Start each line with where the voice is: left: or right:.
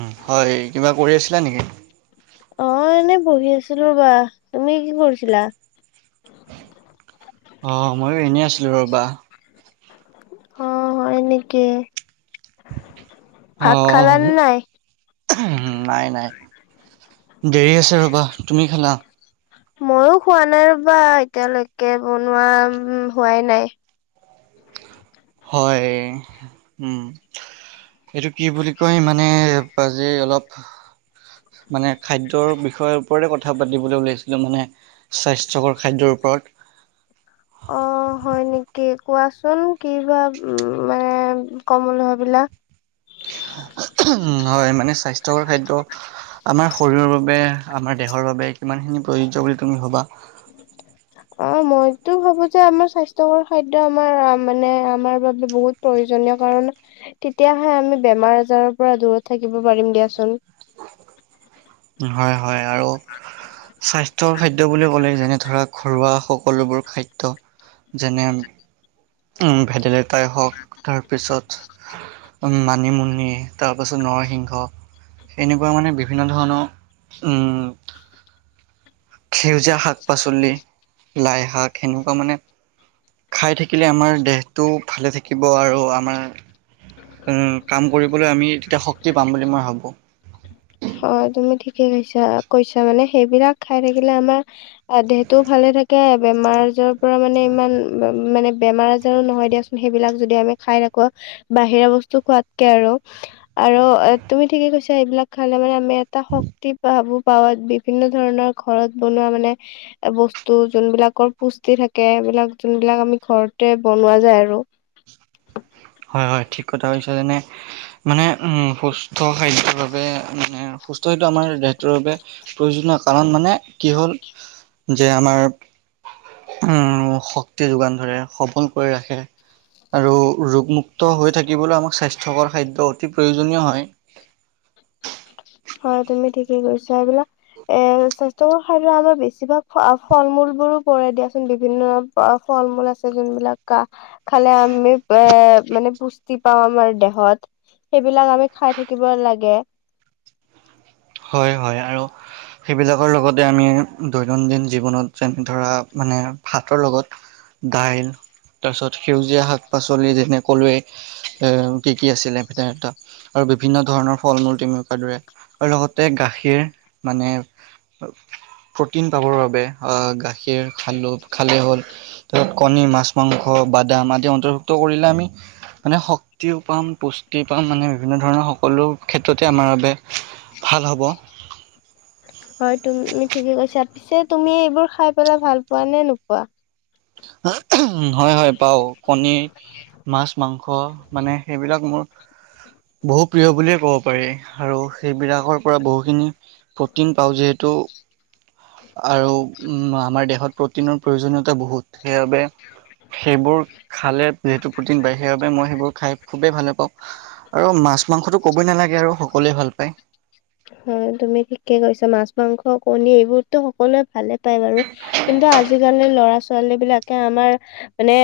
right: উম, হয়, কিবা কৰি আছিলা নেকি?
left: অ', এনে বহি আছিলোঁ ৰ'বা! তুমি কি কৰিছিলা?
right: অ', মইয়ো এনেই আছিলোঁ, ৰ'বা!
left: অ', হয় নেকি?
right: হ,
left: ভাত
right: হহ
left: খালা নে
right: হু
left: নাই?
right: অহোঁ, নাই, নাই, দেৰি আছে ৰ'বা! তুমি খালা?
left: মইয়ো খোৱা নাই ৰ'বা, এতিয়ালৈকে বনোৱা উম হোৱাই নাই।
right: হয়, উম, এইটো কি বুলি কয় মানে আজি অলপ মানে খাদ্যৰ বিষয়ৰ ওপৰতে কথা পাতিবলৈ ওলাইছিলোঁ মানে স্বাস্থ্যকৰ খাদ্যৰ ওপৰত।
left: অ' হয় নেকি, কোৱাচোন কি বা মানে কম বুলি ভাবিলা?
right: উহুম হয়, মানে স্বাস্থ্যকৰ খাদ্য আমাৰ শৰীৰৰ বাবে, আমাৰ দেহৰ বাবে কিমানখিনি প্ৰয়োজ্য বুলি তুমি ভবা?
left: অ' মইতো ভাবোঁ যে আমাৰ স্বাস্থ্যকৰ খাদ্য আমাৰ মানে আমাৰ বাবে বহুত প্ৰয়োজনীয় কাৰণ তেতিয়াহে আমি বেমাৰ আজাৰৰ পৰা দূৰত থাকিব পাৰিম দিয়াচোন।
right: ওম হয়, হয় আৰু
left: [unintelligible]
right: স্বাস্থ্যৰ খাদ্য বুলি ক'লে যেনে ধৰা ঘৰুৱা সকলোবোৰ খাদ্য। [inaudible] যেনে [inaudible] ভেদাইলতাই হওক। তাৰপিছত মানিমুনি [inaudible] তাৰপাছত নৰসিংহ এনেকুৱা মানে বিভিন্ন ধৰণৰ [inaudible] উম। [inaudible] সেউজীয়া শাক-পাচলি, লাইশাক সেনেকুৱা মানে [inaudible] খাই থাকিলে আমাৰ দেহটো ভালে থাকিব আৰু আমাৰ [inaudible] উম! কাম কৰিবলৈ আমি তেতিয়া শক্তি পাম বুলি মই ভাবোঁ। [unintelligible]
left: হয় তুমি ঠিকে কৈছা। ‌ কৈছা, মানে সেইবিলাক খাই থাকিলে আমাৰ [inaudible] [unintelligible] দেহটোও ভালে থাকে। বেমাৰ আজাৰৰ পৰা মানে ইমান [unintelligible] মানে বেমাৰ আ [unintelligible] নহয় দিয়া চোন, সেইবিলাক যদি আমি খাই থাকোঁ। বাহিৰা বস্তু খোৱাতকে আৰু। আৰু এ তুমি ঠিকে কৈছা এইবিলাক [unintelligible] খালে মানে আমি এটা শক্তি পাব পাৰো। বিভিন্ন ধৰণৰ ঘৰত বনোৱা মানে [inaudible] বস্তু যোনবিলাকৰ পুষ্টি থাকে। এইবিলাক যোনবিলাক আমি ঘৰতে বনোৱা যায় আৰু। [unintelligible]
right: হয়-হয়। ঠিক কথা কৈছা যেনে [inaudible] মানে উম সুস্থ খাদ্যৰ বাবে মানে সুস্থ এইটো আমাৰ দেহটোৰ বাবে [unintelligible] প্ৰয়োজনীয় কাৰণ মানে কি হ'ল যে আমাৰ [unintelligible] উম! শক্তি যোগান ধৰে, সবল কৰি ৰাখে আৰু ৰোগ মু [unintelligible] মুক্ত হৈ থাকিবলৈ আমাক স্বাস্থ্যকৰ খাদ্য অতি প্ৰয়োজনীয় হয়। [inaudible]
left: হয়। তুমি ঠিকে কৈছা এইবিলাক [inaudible] এ স্বাস্থ্যকৰ খাদ্য আমাৰ বেছিভাগ ফল-মূল বোৰো পৰে দিয়া চোন বিভিন্ন [unintelligible] [unintelligible] ফল-মূল আছে যোনবিলাক কা [unintelligible] খালে আমি এ মানে পুষ্টি পাওঁ আমাৰ দেহত। [inaudible] সেইবিলাক আমি খাই থাকিব লাগে। [unintelligible]
right: হয়-হয়। আৰু [unintelligible] সেইবিলাকৰ লগতে আমি দৈনন্দিন জীৱনত যেনে ধৰা, মানে ভাতৰ লগত [inaudible] দাইল [unintelligible] তাৰপিছত সেউজীয়া শাক-পাচলি যেনে কলোৱেই এ কি কি আছিলে এ তাত [inaudible] আৰু বিভিন্ন ধৰণৰ ফল-মূল তুমি কোৱাৰ দৰে। [inaudible] আৰু লগতে গাখীৰ মানে [unintelligible] প্ৰ'টিন পাবৰ বাবে অ গাখীৰ খালো, খালে হ'ল। [unintelligible] তাৰপিছত কণী, মাছ, মাংস, বাদাম আদি অন্তৰ্ভুক্ত কৰিলে আমি [unintelligible] মানে শক্তিও পাম, পুষ্টি পাম মানে বিভিন্ন ধৰণৰ সকলো ক্ষেত্ৰতে আমাৰ বাবে [inaudible] ভাল হ'ব। [inaudible]
left: হয়। তুমি ঠিকে কৈছা। পিছে তুমি এইবোৰ খাই পেলাই ভাল পোৱা নে নোপোৱা? [inaudible]
right: হয়-হয়। পাওঁ কণী [inaudible] মাছ, মাংস মানে সেইবিলাক মোৰ [unintelligible] বহু প্ৰিয় বুলিয়ে ক'ব পাৰি আৰু সেইবিলাকৰ পৰা বহুখিনি প্ৰটিন পাওঁ যিহেতু। [inaudible] আৰু উম আমাৰ দেহত প্ৰটিনৰ প্ৰয়োজনীয়তা বহুত সেইবাবে [unintelligible] সেইবোৰ খালে যিহেতু প্ৰটিন পায় সেইবাবে মই সেইবোৰ খাই খুবেই ভালে পাওঁ। [inaudible] আৰু মাছ-মাংসটো ক'বই নালাগে আৰু সকলোৱে ভাল পায়। [inaudible]
left: হয়। তুমি ঠিকে কৈছা। মাছ, মাংস, কণী এইবোৰতো সকলোৱে [unintelligible] ভালে পাই বাৰু। কিন্তু আজিকালি ল'ৰা-ছোৱালী বিলাকে আমাৰ [inaudible] মানে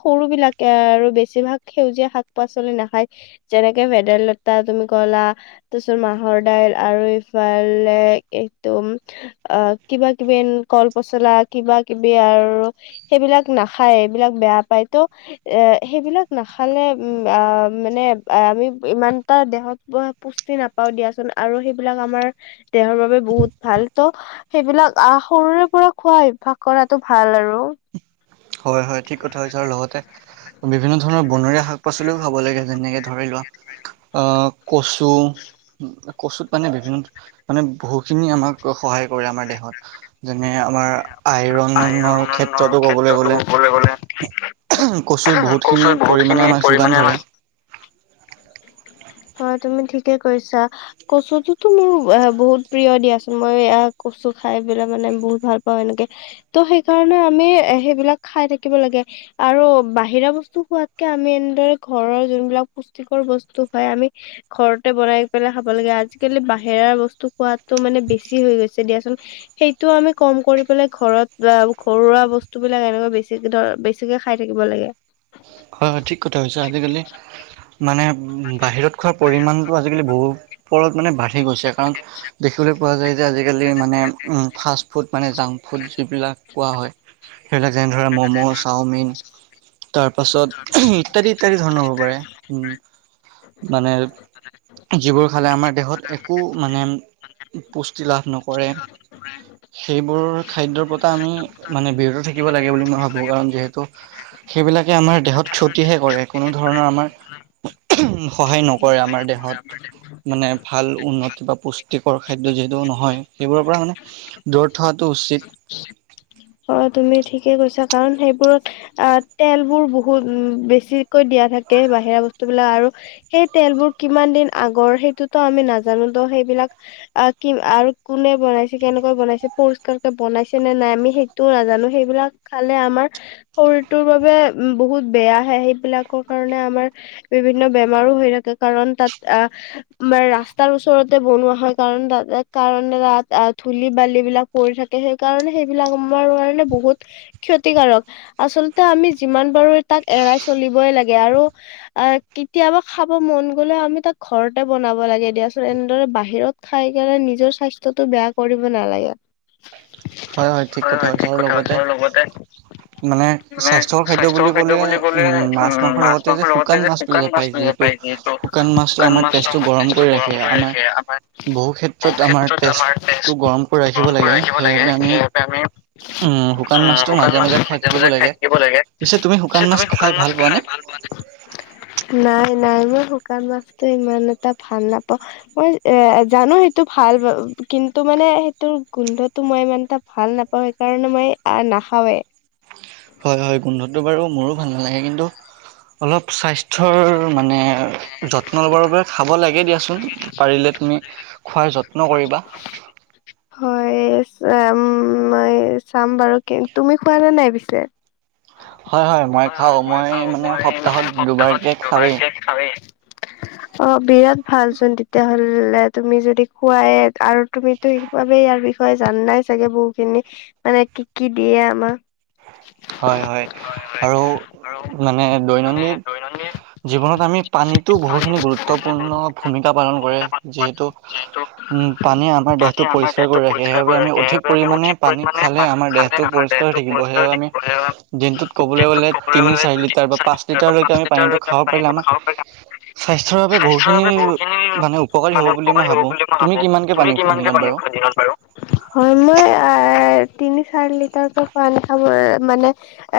left: সৰু বিলাকে আৰু বেছিভাগ সেউজীয়া শাক-পাচলি নাখায়। [unintelligible] যেনেকে ভেদাইলতা তুমি ক'লা তাৰ পিছত মাহৰ [inaudible] দাইল আৰু ইফালে একদম অ কিবা কিবি কল পচলা কিবা কিবি আৰু সেইবিলাক নাখায় এইবিলাক বেয়া পায় তো এ সেইবিলাক নাখালে উম মানে আমি ইমানটা দেহত পুষ্টি নাপাও দিয়াচোন আৰু সেইবিলাক আমাৰ দেহৰ বাবে বহুত ভাল ত সেইবিলাক আহ সৰুৰে পৰা খোৱা অভ্যাস কৰাটো ভাল আৰু।
right: হয় হয় ঠিক কথা কৈছা আৰু লগতে বিভিন্ন ধৰণৰ বনৰীয়া শাক পাচলিও খাব লাগে যেনেকে ধৰি লোৱা অ কচু, কচুত মানে বিভিন্ন মানে বহুখিনি আমাৰ সহায় কৰে আমাৰ দেহত যেনে আমাৰ আইৰননৰ ক্ষেত্ৰতো ক গ'লে কচুৰ বহুতখিনি পৰিমাণে আমাক যোগান ধৰে।
left: হয় তুমি ঠিকে কৰিছা। কচুটোতো মোৰ বহুত প্ৰিয় দিয়াচোন মই কচু খাই পেলাই মানে বহুত ভাল পাওঁ এনেকে ত সেই কাৰণে আমি এ সেইবিলাক খাই থাকিব লাগে আৰু বাহিৰা বস্তু খোৱাতকে আমি এনেদৰে ঘৰৰ যোনবিলাক পুষ্টিকৰ বস্তু হয় আমি ঘৰতে বনাই পেলাই খাব লাগে। আজিকালি বাহিৰা বস্তু খোৱটো মানে বেছি হৈ গৈছে দিয়াচোন। সেইটো আমি কম কৰি পেলাই ঘৰত বা ঘৰুৱা বস্তু বিলাক এনেকুৱৈ বেছি ধৰ বেছি বেছিকে খাই থাকিব লাগে।
right: হয় হয় ঠিক কথা কৈছা। আজিকালি মানে বাহিৰত খোৱাৰ পৰিমাণটো আজিকালি বহুত ওপৰত মানে বাঢ়ি গৈছে কাৰণ দেখিবলৈ পোৱা যায় যে আজিকালি মানে উম ফাষ্ট ফুড মানে জাংক ফুড যিবিলাক কোৱা হয় সেইবিলাক যেনে ধৰে মম, চাওমিন তাৰ পাছত ইত্যাদি ইত্যাদি ধৰণৰ হ'ব পাৰে উম মানে যিবোৰ খালে আম আমাৰ দেহত একো মানে পুষ্টি লাভ নকৰে। সেইবোৰ খাদ্যৰ পৰা আমি মানে বিৰত থাকিব লাগে বুলি মই ভাবো কাৰণ যিহেতু সেইবিলাকে আমাৰ দেহত ক্ষতিহে কৰে, কোনো ধৰণৰ আমাৰ সহায় নকৰে আমাৰ দেহত। মানে ভাল উন্নত বা পুষ্টিকৰ খাদ্য যিহেতু নহয়, সেইবোৰৰ পৰা মানে দূৰত থকাতো উচিত।
left: হয় তুমি ঠিকে কৈছা কাৰণ সেইবোৰত অ তেলবোৰ বহুত উম বেছিকৈ দিয়া থাকে বাহিৰা বস্তু বিলাক আৰু সেই তেলবোৰ কিমান দিন আগৰ সেইটোতো আমি নাজানো তো সেইবিলাক অ কি আৰু কোনে বনাইছে কেনেকুৱা বনাইছে পৰিষ্কাৰকে বনাইছে নে নাই আমি সেই টো নাজানো সেইবিলাক খালে আমাৰ শৰীৰটোৰ বাবে বহুত বেয়াহে সেইবিলাকৰ কাৰণে আমাৰ বিভিন্ন বেমাৰো হৈ থাকে কাৰণ তাত আহ আমাৰ ৰাস্তাৰ ওচৰতে বনোৱা হয় কাৰণ তা কাৰণে তাত ধূলি বাল বিলাক পৰি থাকে সেইকাৰণে সেইবিলাক আমাৰ কাৰণে বহুত ক্ষতিকাৰক, আচলতে আমি যিমান পাৰো তাক এৰাই চলিবই লাগে আৰু অ কেতিয়াবা খাব মন গ'লে আমি তাক ঘৰতে বনাব লাগে দিয়াচোন এনেদৰে বাহিৰত খাই কেনে নিজৰ স্বাস্থ্যতটো বেয়া কৰিব নালাগে।
right: হয় হয় ঠিক কথা কৈছা আৰু লগতে মানে স্বাস্থ্যৰ খাদ্য বুলি ক'লে উম, মাছ মাংসৰ লগতে যে শুকান মাছটো যে পায় যি টো শুকান মাছটো আমাৰ তেজটো গৰম কৰি ৰাখে, আমাৰ বহু ক্ষেত ছত আমাৰ তেছটো গৰম কৰি ৰাখিব লাগে সেইবাবে আমি উম, শুকান মাছটো মাজে মাজে খাই থাকিব লাগে, পিছে তুমি শুকান মাছ খাই ভাল পোৱা নে। [unintelligible]
left: নাই নাই মই শুকান মাছটো ইমান এটা ভাল নাপাওঁ। মই এ এ জানো সেইটো ভাল ব কিন্তু মানে সেইটোৰ গোন্ধটো মই ইমান এটা ভাল নাপাওঁ সেইকাৰণে মই আ' নাখাওঁৱে।
right: হয় হয় গোন্ধটো বাৰু মোৰো ভাল নালাগে কিন্তু অলপ স্বাস্থ্যৰ মানে যত্ন ল'বৰ বাবে খাব লাগে দিয়াচোন পাৰিলে তুমি। খোৱাৰ যত
left: [unintelligible] হয় চ- ম- মই চাম বাৰু কি তুমি খোৱা নে নাই পিছে।
right: হয় মই
left: হয় হয়
right: খাওঁ
left: মই খাওঁ
right: মানে
left: মই
right: সপ্তাহত
left: এসপ্তাহত
right: দুবাৰকে খাওঁৱেই
left: দুবাৰকে খাৱে। অ' বিৰাট ভালচোন তেতিয়াহ'লে তুমি যদি খুৱাই আৰ তুমিতো সেইবাবে ইয়াৰ বিষয়ে জাননাই চাগে বহু খিনি মানে কি কি দিয়ে আমাক।
right: হয় হয়, আৰু মানে দৈনন্দিন জীৱনত আমি পানীতো বহুখিনি গুৰুত্বপূৰ্ণ ভূমিকা পালন কৰে। যিহেতু
left: [unintelligible]
right: উম পানীয়ে আমাৰ
left: পানী
right: দেহটো
left: আমাৰ
right: পৰিষ্কাৰ
left: দেহটো
right: কৰি ৰাখে
left: পৰিষ্কাৰ
right: সেইবাবে
left: কৰি
right: আমি
left: ৰাখে
right: অধিক
left: সেইবাবে আমি
right: পৰিমাণে
left: অধিক
right: পানী
left: পৰিমানে
right: খালে
left: পানী
right: আমাৰ
left: খাল
right: দেহটো
left: আমাৰ
right: পৰিষ্কাৰ হৈ
left: দেহতো
right: থাকিব
left: পৰিষ্কাৰ
right: সেয়ে
left: হৈ
right: আমি
left: থাকিব
right: দিনটোত
left: [unintelligible]
right: ক'বলৈ
left: দিনতোত
right: গ'লে
left: ক'বলৈ
right: তিনি
left: গ'লে
right: চাৰি লিটাৰ বা
left: তিনি চাৰি
right: পাঁচ
left: লিটাৰ বা
right: লিটাৰলৈকে
left: পাঁচ
right: আমি পানীটো
left: লিটাৰ
right: খাব পাৰিলে
left: পানীটো
right: আমাৰ
left: খাব পাৰি।
right: স্বাস্থ্যৰ বাবে
left: স্বাস্থ্যৰ
right: বহুখিনি
left: বাবে বহুতখিনি
right: মানে উপকাৰী হ'ব
left: মানে
right: বুলি মই
left: উপকাৰী হ'ব
right: ভাবোঁ।
left: বুলি মই
right: তুমি
left: ভাবো,
right: কিমানকে
left: তুমি
right: পানী খোৱা
left: কিমানকে
right: দিনত
left: পানী
right: বাৰু?
left: খোৱা দিনত বাৰু। হয়। মই এ তিনি চাৰি লিটাৰকৈ পানী খাব এ মানে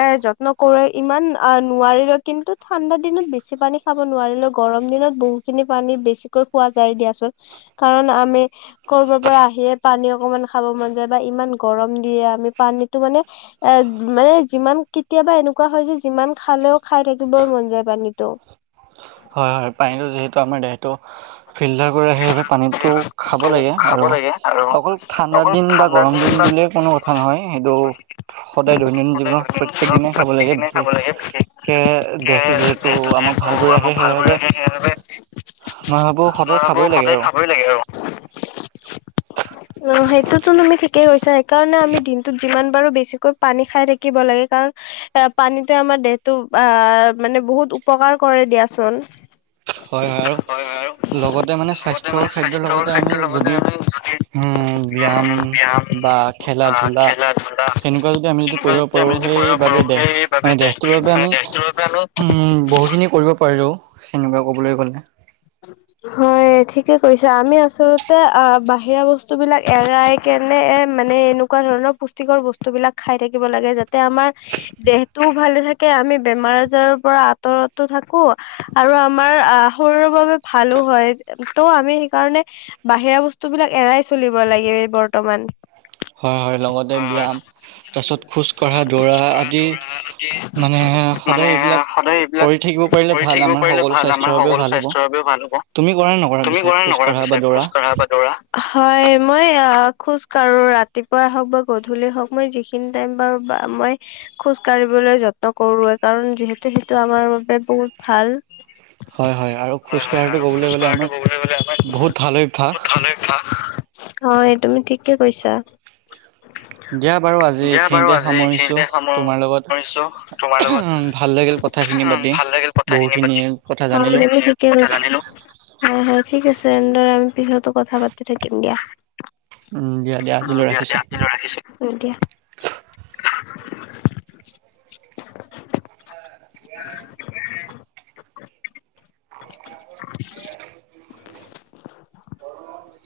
left: এ', যত্ন কৰোৱে ইমান নোৱাৰিলেও কিন্তু ঠাণ্ডা দিনত বেছি পানী খাব নোৱাৰিলেও গৰম দিনত বহুতখিনি পানী বেছিকৈ খোৱা যায় দিয়াচোন। কাৰণ - আমি ক'ৰবাৰ পৰা আহিয়ে পানী অকমান খাব মন যায় বা ইমান গৰম দিয়ে আমি পানীতো মানে এগ মানে যিমান কেতিয়াবা এনেকুৱা হয় যে যিমান খালেও খাই থাকিবই মন যায় পানীটো।
right: হয়, হয়, পানীটো যিহেতু আমাৰ দেহ টো ফিল্টাৰ কৰে সেইবাবে পানীটো খাব লাগে আৰু অকল ঠাণ্ডাৰ দিন বা গৰম দিন বুলি কোনো কথা নহয় সেইটো সদায় দৈনিন জীৱনত প্ৰত্যেক দিনাই খাব লাগে। বিশেষকে দেহটো যিহেত টো আমাক ভাল কৰি ৰাখে সেইবাবে। মই ভাবো সদায়
left: মাৰ্ব
right: খাবই লাগে
left: সদায়
right: আৰু
left: খাবই লাগে অ।
right: [unintelligible]
left: অ' সেইটোতো তুমি ঠিকেই কৈছা সেইকাৰণে আমি দিনটোত যিমান পাৰো বেছিকৈ পানী খাই থাকিব লাগে কাৰণ এ পানীটোৱে আমাৰ দেহটো আহ মানে বহুত উপকাৰ কৰে দিয়াচোন।
right: হয় হয় আৰু লগতে মানে স্বাস্থ্যকৰ খাদ্যৰ লগতে আমি যদি, উম, ব্যায়াম বা খেলা ধূলা, সেনেকুৱা যদি আমি যদি কৰিব পাৰো সেইবাবে দেহ মানে দেহটোৰ বাবে আমি উম, বহুখিনি কৰিব পাৰিলো সেনেকুৱা ক'বলৈ গ'লে।
left: উ [unintelligible] হয়বঠিকে কৈছা আমি আচলতে আ বাহিৰা বস্তুবিলাক এৰাই কেনে এ মানে এনোক কুৱা ধৰণৰ পুষ্টিকৰ বস্তু বিলাক খাই থাকিব লাগে যাতে আমাৰ দেহটোও ভালে থাকে। আমি বেমাৰ আজাৰৰ পৰা আঁতৰতো থাকো। আৰু আমাৰ আহ শৰীৰৰ বাবে ভালো হয় ত' আমি সেইকাৰণে বাহিৰা বস্তু বিলাক এৰাই চলিব লাগিব বৰ্তমান।
right: হয় হয়। লগতে ব্যায়াম, তাৰপিছত খোজকঢ়া, দৌৰা আদি মানে সদায় এইবিলাক কৰি থাকিব পাৰিলে ভাল। আমাৰ সকলো স্বাস্থ্যৰ বাবেও ভাল হ'ব। তুমি কৰা নে নকৰা পিছে, খোজকঢ়া বা দৌৰা?
left: খোজকঢ়া বা দৌৰা হয়। মই আ খোজ কাঢ়ো। ৰাতিপুৱাই হওক বা গধূলি হওক মই যিখি নি টাইম পাওঁ বা মই খোজ কাঢ়িবলৈ যত্ন কৰোৱে, কাৰণ যিহেতু সেইটো আমাৰ বাবে বহুত ভাল।
right: হয় হয়, আৰু খোজ কঢ়াটো ক'বলৈ গ'লে আমাৰ বহুত ভাল অভ্যাস।
left: আঃ হয়, তুমি ঠিকে কৈছা।
right: দিয়া বাৰু আজি
left: দিয়া বাৰু
right: এইখিনিতে
left: আজি
right: সামৰিছোঁ
left: এইখিনিতে
right: তোমাৰ লগত
left: সামৰিছো তোমাৰ লগত
right: ভাল লাগিল কথাখিনি
left: উম,
right: পাতি।
left: ভাল লাগিল কথাখিনি
right: বহুখিনি
left: পাতি।
right: কথা
left: হয়
right: জানিলোঁ।
left: [unintelligible] [unintelligible] হয় হয়, ঠিক আছে তেনে আমি পিছত কথা পাতি থাকিম দিয়া।
right: উম দিয়া
left: উম,
right: আজিলৈ
left: দিয়া
right: ৰাখিছো
left: দিয়া আজিলৈ ৰাখিছো। উম দিয়া।
right: [inaudible]
left: [inaudible]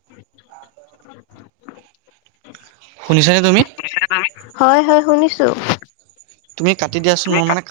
left: [inaudible]
right: শুনিছা নে তুমি?
left: হয় হয়, শুনিছো।
right: তুমি কাটি দিয়াচোন, মোৰ মানে কাট